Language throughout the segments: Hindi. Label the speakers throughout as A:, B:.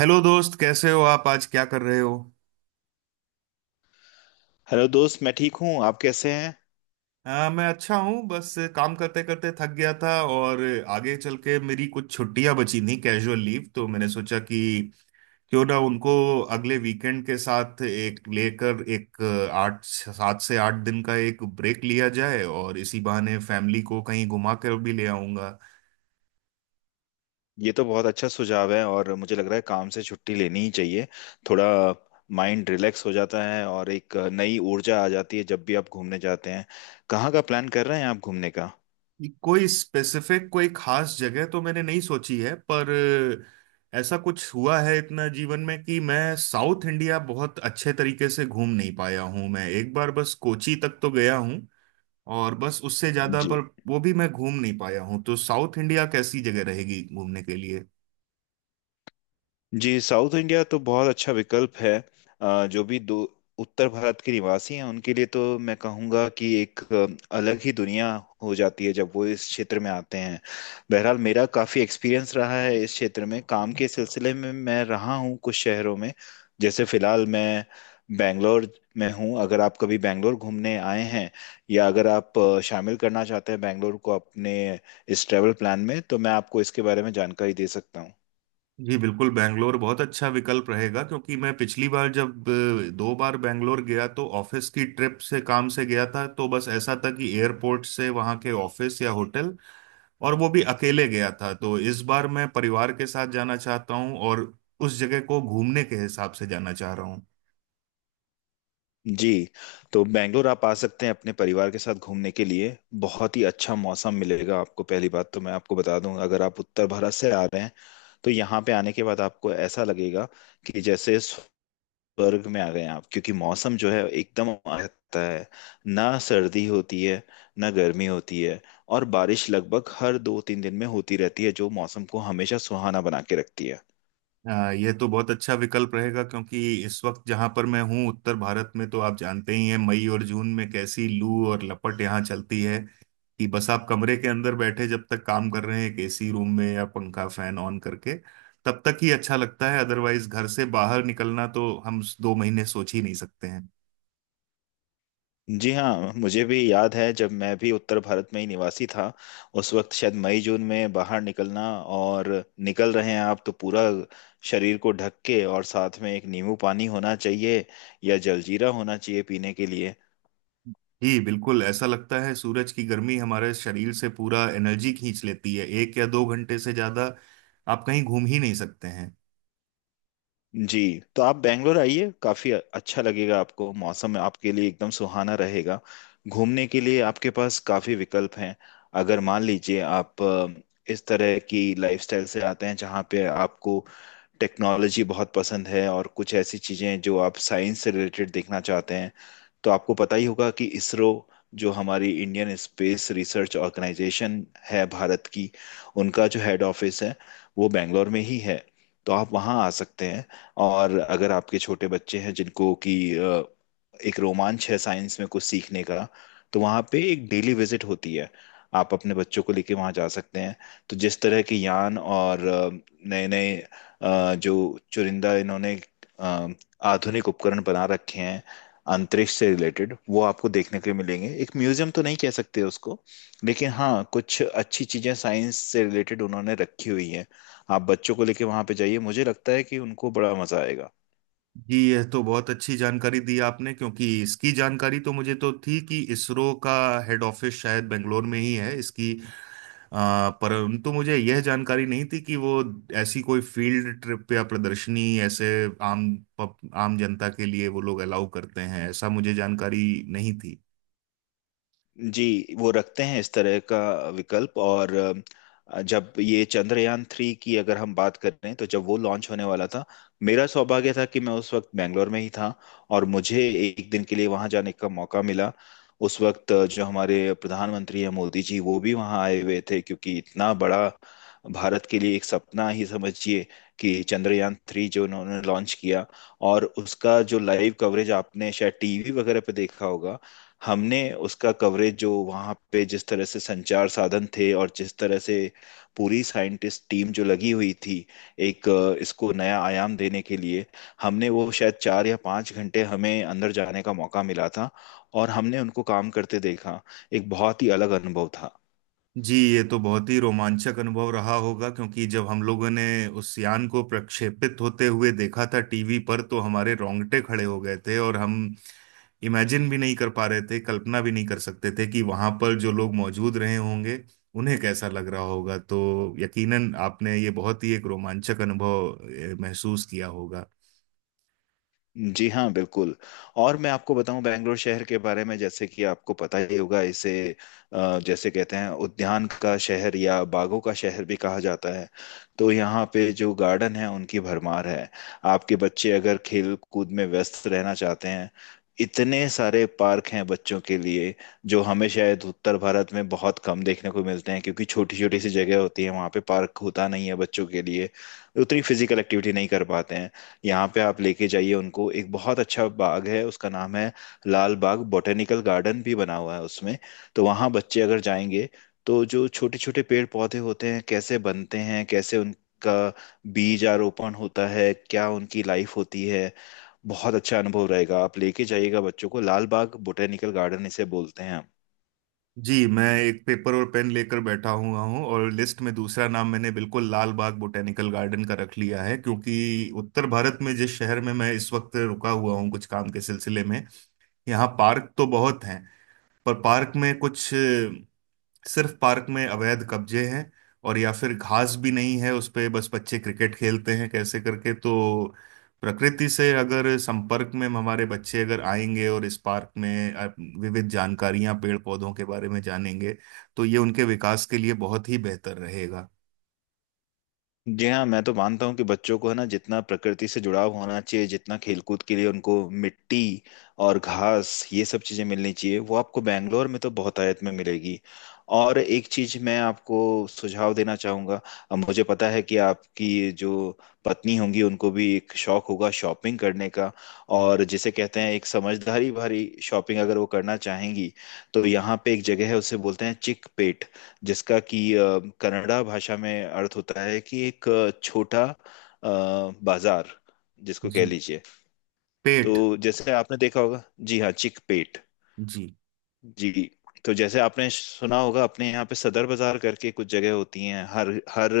A: हेलो दोस्त, कैसे हो आप? आज क्या कर रहे हो?
B: हेलो दोस्त, मैं ठीक हूँ। आप कैसे हैं?
A: मैं अच्छा हूँ। बस काम करते करते थक गया था, और आगे चल के मेरी कुछ छुट्टियां बची थी, कैजुअल लीव, तो मैंने सोचा कि क्यों ना उनको अगले वीकेंड के साथ एक लेकर एक आठ 7 से 8 दिन का एक ब्रेक लिया जाए, और इसी बहाने फैमिली को कहीं घुमा कर भी ले आऊंगा।
B: ये तो बहुत अच्छा सुझाव है और मुझे लग रहा है काम से छुट्टी लेनी ही चाहिए। थोड़ा माइंड रिलैक्स हो जाता है और एक नई ऊर्जा आ जाती है जब भी आप घूमने जाते हैं। कहाँ का प्लान कर रहे हैं आप घूमने का?
A: कोई स्पेसिफिक, कोई खास जगह तो मैंने नहीं सोची है, पर ऐसा कुछ हुआ है इतना जीवन में कि मैं साउथ इंडिया बहुत अच्छे तरीके से घूम नहीं पाया हूँ। मैं एक बार बस कोची तक तो गया हूँ, और बस उससे ज्यादा
B: जी।
A: पर वो भी मैं घूम नहीं पाया हूँ। तो साउथ इंडिया कैसी जगह रहेगी घूमने के लिए?
B: जी, साउथ इंडिया तो बहुत अच्छा विकल्प है। जो भी दो उत्तर भारत के निवासी हैं उनके लिए तो मैं कहूँगा कि एक अलग ही दुनिया हो जाती है जब वो इस क्षेत्र में आते हैं। बहरहाल मेरा काफ़ी एक्सपीरियंस रहा है, इस क्षेत्र में काम के सिलसिले में मैं रहा हूँ कुछ शहरों में। जैसे फ़िलहाल मैं बैंगलोर में हूँ। अगर आप कभी बैंगलोर घूमने आए हैं या अगर आप शामिल करना चाहते हैं बैंगलोर को अपने इस ट्रैवल प्लान में, तो मैं आपको इसके बारे में जानकारी दे सकता हूँ।
A: जी बिल्कुल, बैंगलोर बहुत अच्छा विकल्प रहेगा क्योंकि मैं पिछली बार जब दो बार बैंगलोर गया तो ऑफिस की ट्रिप से, काम से गया था। तो बस ऐसा था कि एयरपोर्ट से वहाँ के ऑफिस या होटल, और वो भी अकेले गया था। तो इस बार मैं परिवार के साथ जाना चाहता हूँ, और उस जगह को घूमने के हिसाब से जाना चाह रहा हूँ।
B: जी। तो बेंगलोर आप आ सकते हैं अपने परिवार के साथ घूमने के लिए। बहुत ही अच्छा मौसम मिलेगा आपको। पहली बात तो मैं आपको बता दूं, अगर आप उत्तर भारत से आ रहे हैं तो यहाँ पे आने के बाद आपको ऐसा लगेगा कि जैसे स्वर्ग में आ गए हैं आप, क्योंकि मौसम जो है एकदम आता है। ना सर्दी होती है, ना गर्मी होती है, और बारिश लगभग हर 2 3 दिन में होती रहती है जो मौसम को हमेशा सुहाना बना के रखती है।
A: ये तो बहुत अच्छा विकल्प रहेगा, क्योंकि इस वक्त जहां पर मैं हूँ उत्तर भारत में, तो आप जानते ही हैं मई और जून में कैसी लू और लपट यहाँ चलती है। कि बस आप कमरे के अंदर बैठे जब तक काम कर रहे हैं एक एसी रूम में या पंखा, फैन ऑन करके, तब तक ही अच्छा लगता है। अदरवाइज घर से बाहर निकलना तो हम 2 महीने सोच ही नहीं सकते।
B: जी हाँ, मुझे भी याद है जब मैं भी उत्तर भारत में ही निवासी था। उस वक्त शायद मई जून में बाहर निकलना, और निकल रहे हैं आप तो पूरा शरीर को ढक के, और साथ में एक नींबू पानी होना चाहिए या जलजीरा होना चाहिए पीने के लिए।
A: जी बिल्कुल। ऐसा लगता है सूरज की गर्मी हमारे शरीर से पूरा एनर्जी खींच लेती है। 1 या 2 घंटे से ज्यादा आप कहीं घूम ही नहीं सकते हैं।
B: जी, तो आप बैंगलोर आइए, काफी अच्छा लगेगा आपको। मौसम आपके लिए एकदम सुहाना रहेगा। घूमने के लिए आपके पास काफी विकल्प हैं। अगर मान लीजिए आप इस तरह की लाइफस्टाइल से आते हैं जहाँ पे आपको टेक्नोलॉजी बहुत पसंद है और कुछ ऐसी चीजें जो आप साइंस से रिलेटेड देखना चाहते हैं, तो आपको पता ही होगा कि इसरो जो हमारी इंडियन स्पेस रिसर्च ऑर्गेनाइजेशन है भारत की, उनका जो हेड ऑफिस है वो बैंगलोर में ही है। तो आप वहाँ आ सकते हैं। और अगर आपके छोटे बच्चे हैं जिनको कि एक रोमांच है साइंस में कुछ सीखने का, तो वहाँ पे एक डेली विजिट होती है, आप अपने बच्चों को लेके वहाँ जा सकते हैं। तो जिस तरह के यान और नए नए जो चुरिंदा इन्होंने अ, आधुनिक उपकरण बना रखे हैं अंतरिक्ष से रिलेटेड, वो आपको देखने के लिए मिलेंगे। एक म्यूजियम तो नहीं कह सकते उसको, लेकिन हाँ कुछ अच्छी चीजें साइंस से रिलेटेड उन्होंने रखी हुई हैं। आप बच्चों को लेके वहां पे जाइए, मुझे लगता है कि उनको बड़ा मजा आएगा।
A: जी, यह तो बहुत अच्छी जानकारी दी आपने, क्योंकि इसकी जानकारी तो मुझे तो थी कि इसरो का हेड ऑफिस शायद बेंगलोर में ही है। इसकी परंतु मुझे यह जानकारी नहीं थी कि वो ऐसी कोई फील्ड ट्रिप या प्रदर्शनी ऐसे आम आम जनता के लिए वो लोग अलाउ करते हैं। ऐसा मुझे जानकारी नहीं थी।
B: जी, वो रखते हैं इस तरह का विकल्प। और जब ये चंद्रयान 3 की अगर हम बात करें, तो जब वो लॉन्च होने वाला था, मेरा सौभाग्य था कि मैं उस वक्त बैंगलोर में ही था और मुझे एक दिन के लिए वहां जाने का मौका मिला। उस वक्त जो हमारे प्रधानमंत्री हैं मोदी जी वो भी वहां आए हुए थे, क्योंकि इतना बड़ा भारत के लिए एक सपना ही समझिए कि चंद्रयान 3 जो उन्होंने लॉन्च किया। और उसका जो लाइव कवरेज आपने शायद टीवी वगैरह पे देखा होगा, हमने उसका कवरेज जो वहाँ पे जिस तरह से संचार साधन थे और जिस तरह से पूरी साइंटिस्ट टीम जो लगी हुई थी एक इसको नया आयाम देने के लिए, हमने वो शायद 4 या 5 घंटे हमें अंदर जाने का मौका मिला था और हमने उनको काम करते देखा। एक बहुत ही अलग अनुभव था।
A: जी, ये तो बहुत ही रोमांचक अनुभव रहा होगा, क्योंकि जब हम लोगों ने उस यान को प्रक्षेपित होते हुए देखा था टीवी पर, तो हमारे रोंगटे खड़े हो गए थे। और हम इमेजिन भी नहीं कर पा रहे थे, कल्पना भी नहीं कर सकते थे कि वहां पर जो लोग मौजूद रहे होंगे उन्हें कैसा लग रहा होगा। तो यकीनन आपने ये बहुत ही एक रोमांचक अनुभव महसूस किया होगा।
B: जी हाँ बिल्कुल। और मैं आपको बताऊं बेंगलोर शहर के बारे में, जैसे कि आपको पता ही होगा इसे जैसे कहते हैं उद्यान का शहर या बागों का शहर भी कहा जाता है। तो यहाँ पे जो गार्डन है उनकी भरमार है। आपके बच्चे अगर खेल कूद में व्यस्त रहना चाहते हैं, इतने सारे पार्क हैं बच्चों के लिए, जो हमें शायद उत्तर भारत में बहुत कम देखने को मिलते हैं, क्योंकि छोटी छोटी सी जगह होती है वहाँ पे पार्क होता नहीं है बच्चों के लिए, उतनी फिजिकल एक्टिविटी नहीं कर पाते हैं। यहाँ पे आप लेके जाइए उनको, एक बहुत अच्छा बाग है, उसका नाम है लाल बाग, बॉटेनिकल गार्डन भी बना हुआ है उसमें। तो वहाँ बच्चे अगर जाएंगे, तो जो छोटे छोटे पेड़ पौधे होते हैं कैसे बनते हैं, कैसे उनका बीज आरोपण होता है, क्या उनकी लाइफ होती है, बहुत अच्छा अनुभव रहेगा। आप लेके जाइएगा बच्चों को, लाल बाग बॉटेनिकल गार्डन इसे बोलते हैं।
A: जी, मैं एक पेपर और पेन लेकर बैठा हुआ हूँ, और लिस्ट में दूसरा नाम मैंने बिल्कुल लाल बाग बॉटेनिकल गार्डन का रख लिया है। क्योंकि उत्तर भारत में जिस शहर में मैं इस वक्त रुका हुआ हूँ कुछ काम के सिलसिले में, यहाँ पार्क तो बहुत हैं। पर पार्क में कुछ सिर्फ पार्क में अवैध कब्जे हैं, और या फिर घास भी नहीं है उस पे, बस बच्चे क्रिकेट खेलते हैं कैसे करके। तो प्रकृति से अगर संपर्क में हमारे बच्चे अगर आएंगे, और इस पार्क में विविध जानकारियां पेड़ पौधों के बारे में जानेंगे, तो ये उनके विकास के लिए बहुत ही बेहतर रहेगा।
B: जी हाँ, मैं तो मानता हूँ कि बच्चों को है ना जितना प्रकृति से जुड़ाव होना चाहिए, जितना खेलकूद के लिए उनको मिट्टी और घास ये सब चीज़ें मिलनी चाहिए, वो आपको बैंगलोर में तो बहुतायत में मिलेगी। और एक चीज़ मैं आपको सुझाव देना चाहूँगा। अब मुझे पता है कि आपकी जो पत्नी होंगी उनको भी एक शौक होगा शॉपिंग करने का, और जिसे कहते हैं एक समझदारी भरी शॉपिंग अगर वो करना चाहेंगी, तो यहाँ पे एक जगह है उसे बोलते हैं चिक पेट, जिसका कि कन्नड़ा भाषा में अर्थ होता है कि एक छोटा अ, बाजार जिसको कह
A: जी।
B: लीजिए। तो
A: पेट।
B: जैसे आपने देखा होगा, जी हाँ, चिकपेट।
A: जी।
B: जी। तो जैसे आपने सुना होगा अपने यहाँ पे सदर बाजार करके कुछ जगह होती हैं, हर हर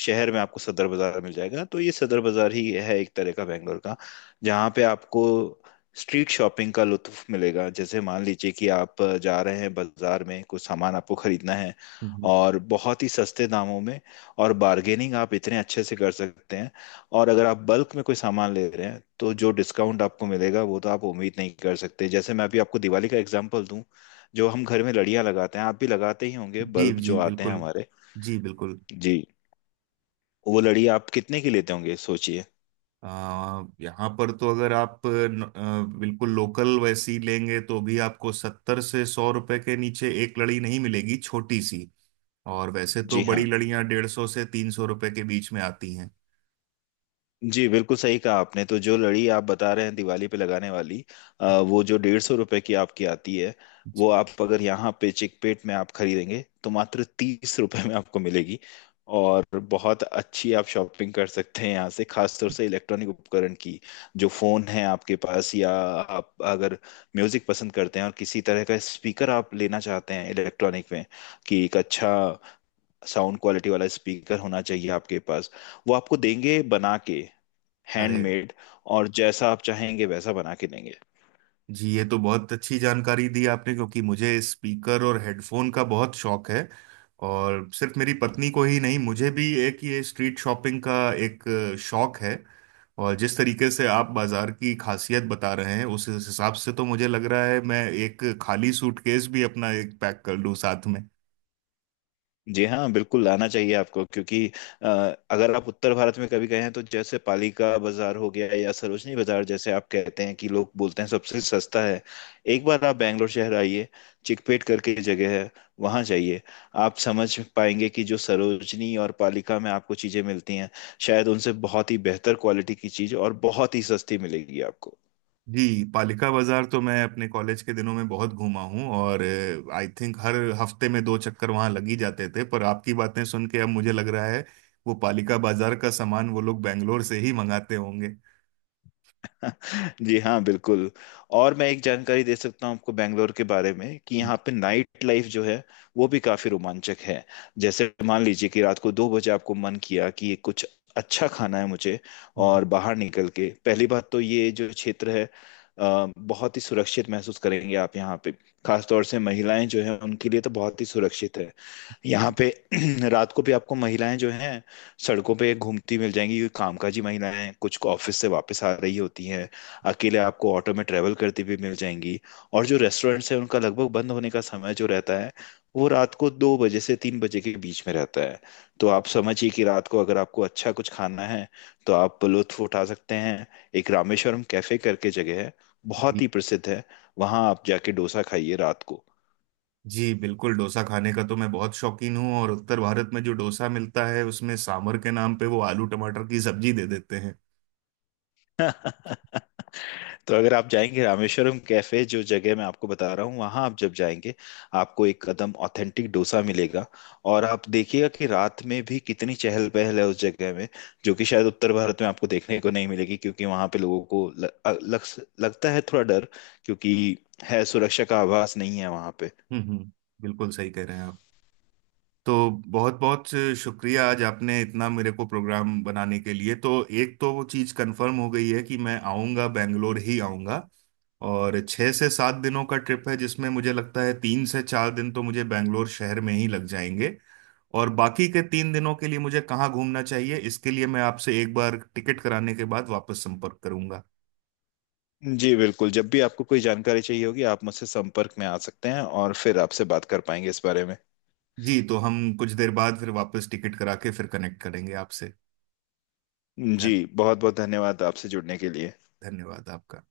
B: शहर में आपको सदर बाजार मिल जाएगा। तो ये सदर बाजार ही है एक तरह का बैंगलोर का, जहाँ पे आपको स्ट्रीट शॉपिंग का लुत्फ मिलेगा। जैसे मान लीजिए कि आप जा रहे हैं बाजार में, कुछ सामान आपको खरीदना है,
A: हम्म।
B: और बहुत ही सस्ते दामों में। और बार्गेनिंग आप इतने अच्छे से कर सकते हैं। और अगर आप बल्क में कोई सामान ले रहे हैं तो जो डिस्काउंट आपको मिलेगा वो तो आप उम्मीद नहीं कर सकते। जैसे मैं अभी आपको दिवाली का एग्जांपल दूं, जो हम घर में लड़ियां लगाते हैं आप भी लगाते ही होंगे,
A: जी।
B: बल्ब जो
A: जी
B: आते हैं
A: बिल्कुल।
B: हमारे।
A: जी बिल्कुल।
B: जी, वो लड़ी आप कितने की लेते होंगे सोचिए।
A: यहाँ पर तो अगर आप बिल्कुल लोकल वैसी लेंगे, तो भी आपको 70 से 100 रुपए के नीचे एक लड़ी नहीं मिलेगी, छोटी सी। और वैसे तो
B: जी
A: बड़ी
B: हाँ।
A: लड़ियाँ 150 से 300 रुपए के बीच में आती हैं।
B: जी बिल्कुल सही कहा आपने। तो जो लड़ी आप बता रहे हैं दिवाली पे लगाने वाली, वो जो 150 रुपए की आपकी आती है, वो आप अगर यहाँ पे चिकपेट में आप खरीदेंगे तो मात्र 30 रुपए में आपको मिलेगी। और बहुत अच्छी आप शॉपिंग कर सकते हैं यहाँ से, खासतौर से इलेक्ट्रॉनिक उपकरण की। जो फोन है आपके पास, या आप अगर म्यूजिक पसंद करते हैं और किसी तरह का स्पीकर आप लेना चाहते हैं इलेक्ट्रॉनिक में, कि एक अच्छा साउंड क्वालिटी वाला स्पीकर होना चाहिए आपके पास, वो आपको देंगे बना के,
A: अरे।
B: हैंडमेड। और जैसा आप चाहेंगे वैसा बना के देंगे।
A: जी, ये तो बहुत अच्छी जानकारी दी आपने, क्योंकि मुझे स्पीकर और हेडफोन का बहुत शौक है। और सिर्फ मेरी पत्नी को ही नहीं, मुझे भी एक ये स्ट्रीट शॉपिंग का एक शौक है। और जिस तरीके से आप बाजार की खासियत बता रहे हैं, उस हिसाब से तो मुझे लग रहा है मैं एक खाली सूटकेस भी अपना एक पैक कर लूं साथ।
B: जी हाँ बिल्कुल, लाना चाहिए आपको। क्योंकि अ, अगर आप उत्तर भारत में कभी गए हैं तो जैसे पालिका बाजार हो गया या सरोजनी बाजार, जैसे आप कहते हैं कि लोग बोलते हैं सबसे सस्ता है। एक बार आप बैंगलोर शहर आइए, चिकपेट करके एक जगह है, वहाँ जाइए। आप समझ पाएंगे कि जो सरोजनी और पालिका में आपको चीज़ें मिलती हैं, शायद उनसे बहुत ही बेहतर क्वालिटी की चीज़ और बहुत ही सस्ती मिलेगी आपको।
A: जी, पालिका बाजार तो मैं अपने कॉलेज के दिनों में बहुत घूमा हूँ, और आई थिंक हर हफ्ते में दो चक्कर वहां लग ही जाते थे। पर आपकी बातें सुन के अब मुझे लग रहा है वो पालिका बाजार का सामान वो लोग बैंगलोर से ही मंगाते होंगे।
B: जी हाँ बिल्कुल। और मैं एक जानकारी दे सकता हूँ आपको बेंगलोर के बारे में, कि यहाँ पे नाइट लाइफ जो है, वो भी काफी रोमांचक है। जैसे मान लीजिए कि रात को 2 बजे आपको मन किया कि कुछ अच्छा खाना है मुझे, और बाहर निकल के। पहली बात तो ये जो क्षेत्र है, बहुत ही सुरक्षित महसूस करेंगे आप यहाँ पे। खासतौर से महिलाएं जो है उनके लिए तो बहुत ही सुरक्षित है यहाँ
A: जी।
B: पे। रात को भी आपको महिलाएं जो हैं सड़कों पे घूमती मिल जाएंगी, क्योंकि कामकाजी महिलाएं कुछ को ऑफिस से वापस आ रही होती हैं, अकेले आपको ऑटो में ट्रेवल करती भी मिल जाएंगी। और जो रेस्टोरेंट्स हैं उनका लगभग बंद होने का समय जो रहता है, वो रात को 2 बजे से 3 बजे के बीच में रहता है। तो आप समझिए कि रात को अगर आपको अच्छा कुछ खाना है तो आप लुत्फ उठा सकते हैं। एक रामेश्वरम कैफे करके जगह है, बहुत
A: जी।
B: ही प्रसिद्ध है। वहां आप जाके डोसा खाइए रात को।
A: जी, बिल्कुल। डोसा खाने का तो मैं बहुत शौकीन हूँ, और उत्तर भारत में जो डोसा मिलता है उसमें सांभर के नाम पे वो आलू टमाटर की सब्जी दे देते हैं।
B: तो अगर आप जाएंगे रामेश्वरम कैफे जो जगह मैं आपको बता रहा हूँ, वहां आप जब जाएंगे आपको एक कदम ऑथेंटिक डोसा मिलेगा। और आप देखिएगा कि रात में भी कितनी चहल पहल है उस जगह में, जो कि शायद उत्तर भारत में आपको देखने को नहीं मिलेगी, क्योंकि वहां पे लोगों को लगता है थोड़ा डर, क्योंकि है सुरक्षा का आभास नहीं है वहां पे।
A: हम्म। हम्म। बिल्कुल सही कह रहे हैं आप। तो बहुत बहुत शुक्रिया, आज आपने इतना मेरे को प्रोग्राम बनाने के लिए। तो एक तो वो चीज़ कंफर्म हो गई है कि मैं आऊँगा, बेंगलोर ही आऊँगा। और 6 से 7 दिनों का ट्रिप है, जिसमें मुझे लगता है 3 से 4 दिन तो मुझे बेंगलोर शहर में ही लग जाएंगे। और बाकी के 3 दिनों के लिए मुझे कहाँ घूमना चाहिए, इसके लिए मैं आपसे एक बार टिकट कराने के बाद वापस संपर्क करूंगा।
B: जी बिल्कुल, जब भी आपको कोई जानकारी चाहिए होगी आप मुझसे संपर्क में आ सकते हैं, और फिर आपसे बात कर पाएंगे इस बारे में।
A: जी, तो हम कुछ देर बाद फिर वापस टिकट करा के फिर कनेक्ट करेंगे आपसे।
B: जी,
A: धन-
B: बहुत बहुत धन्यवाद आपसे जुड़ने के लिए।
A: धन्यवाद आपका।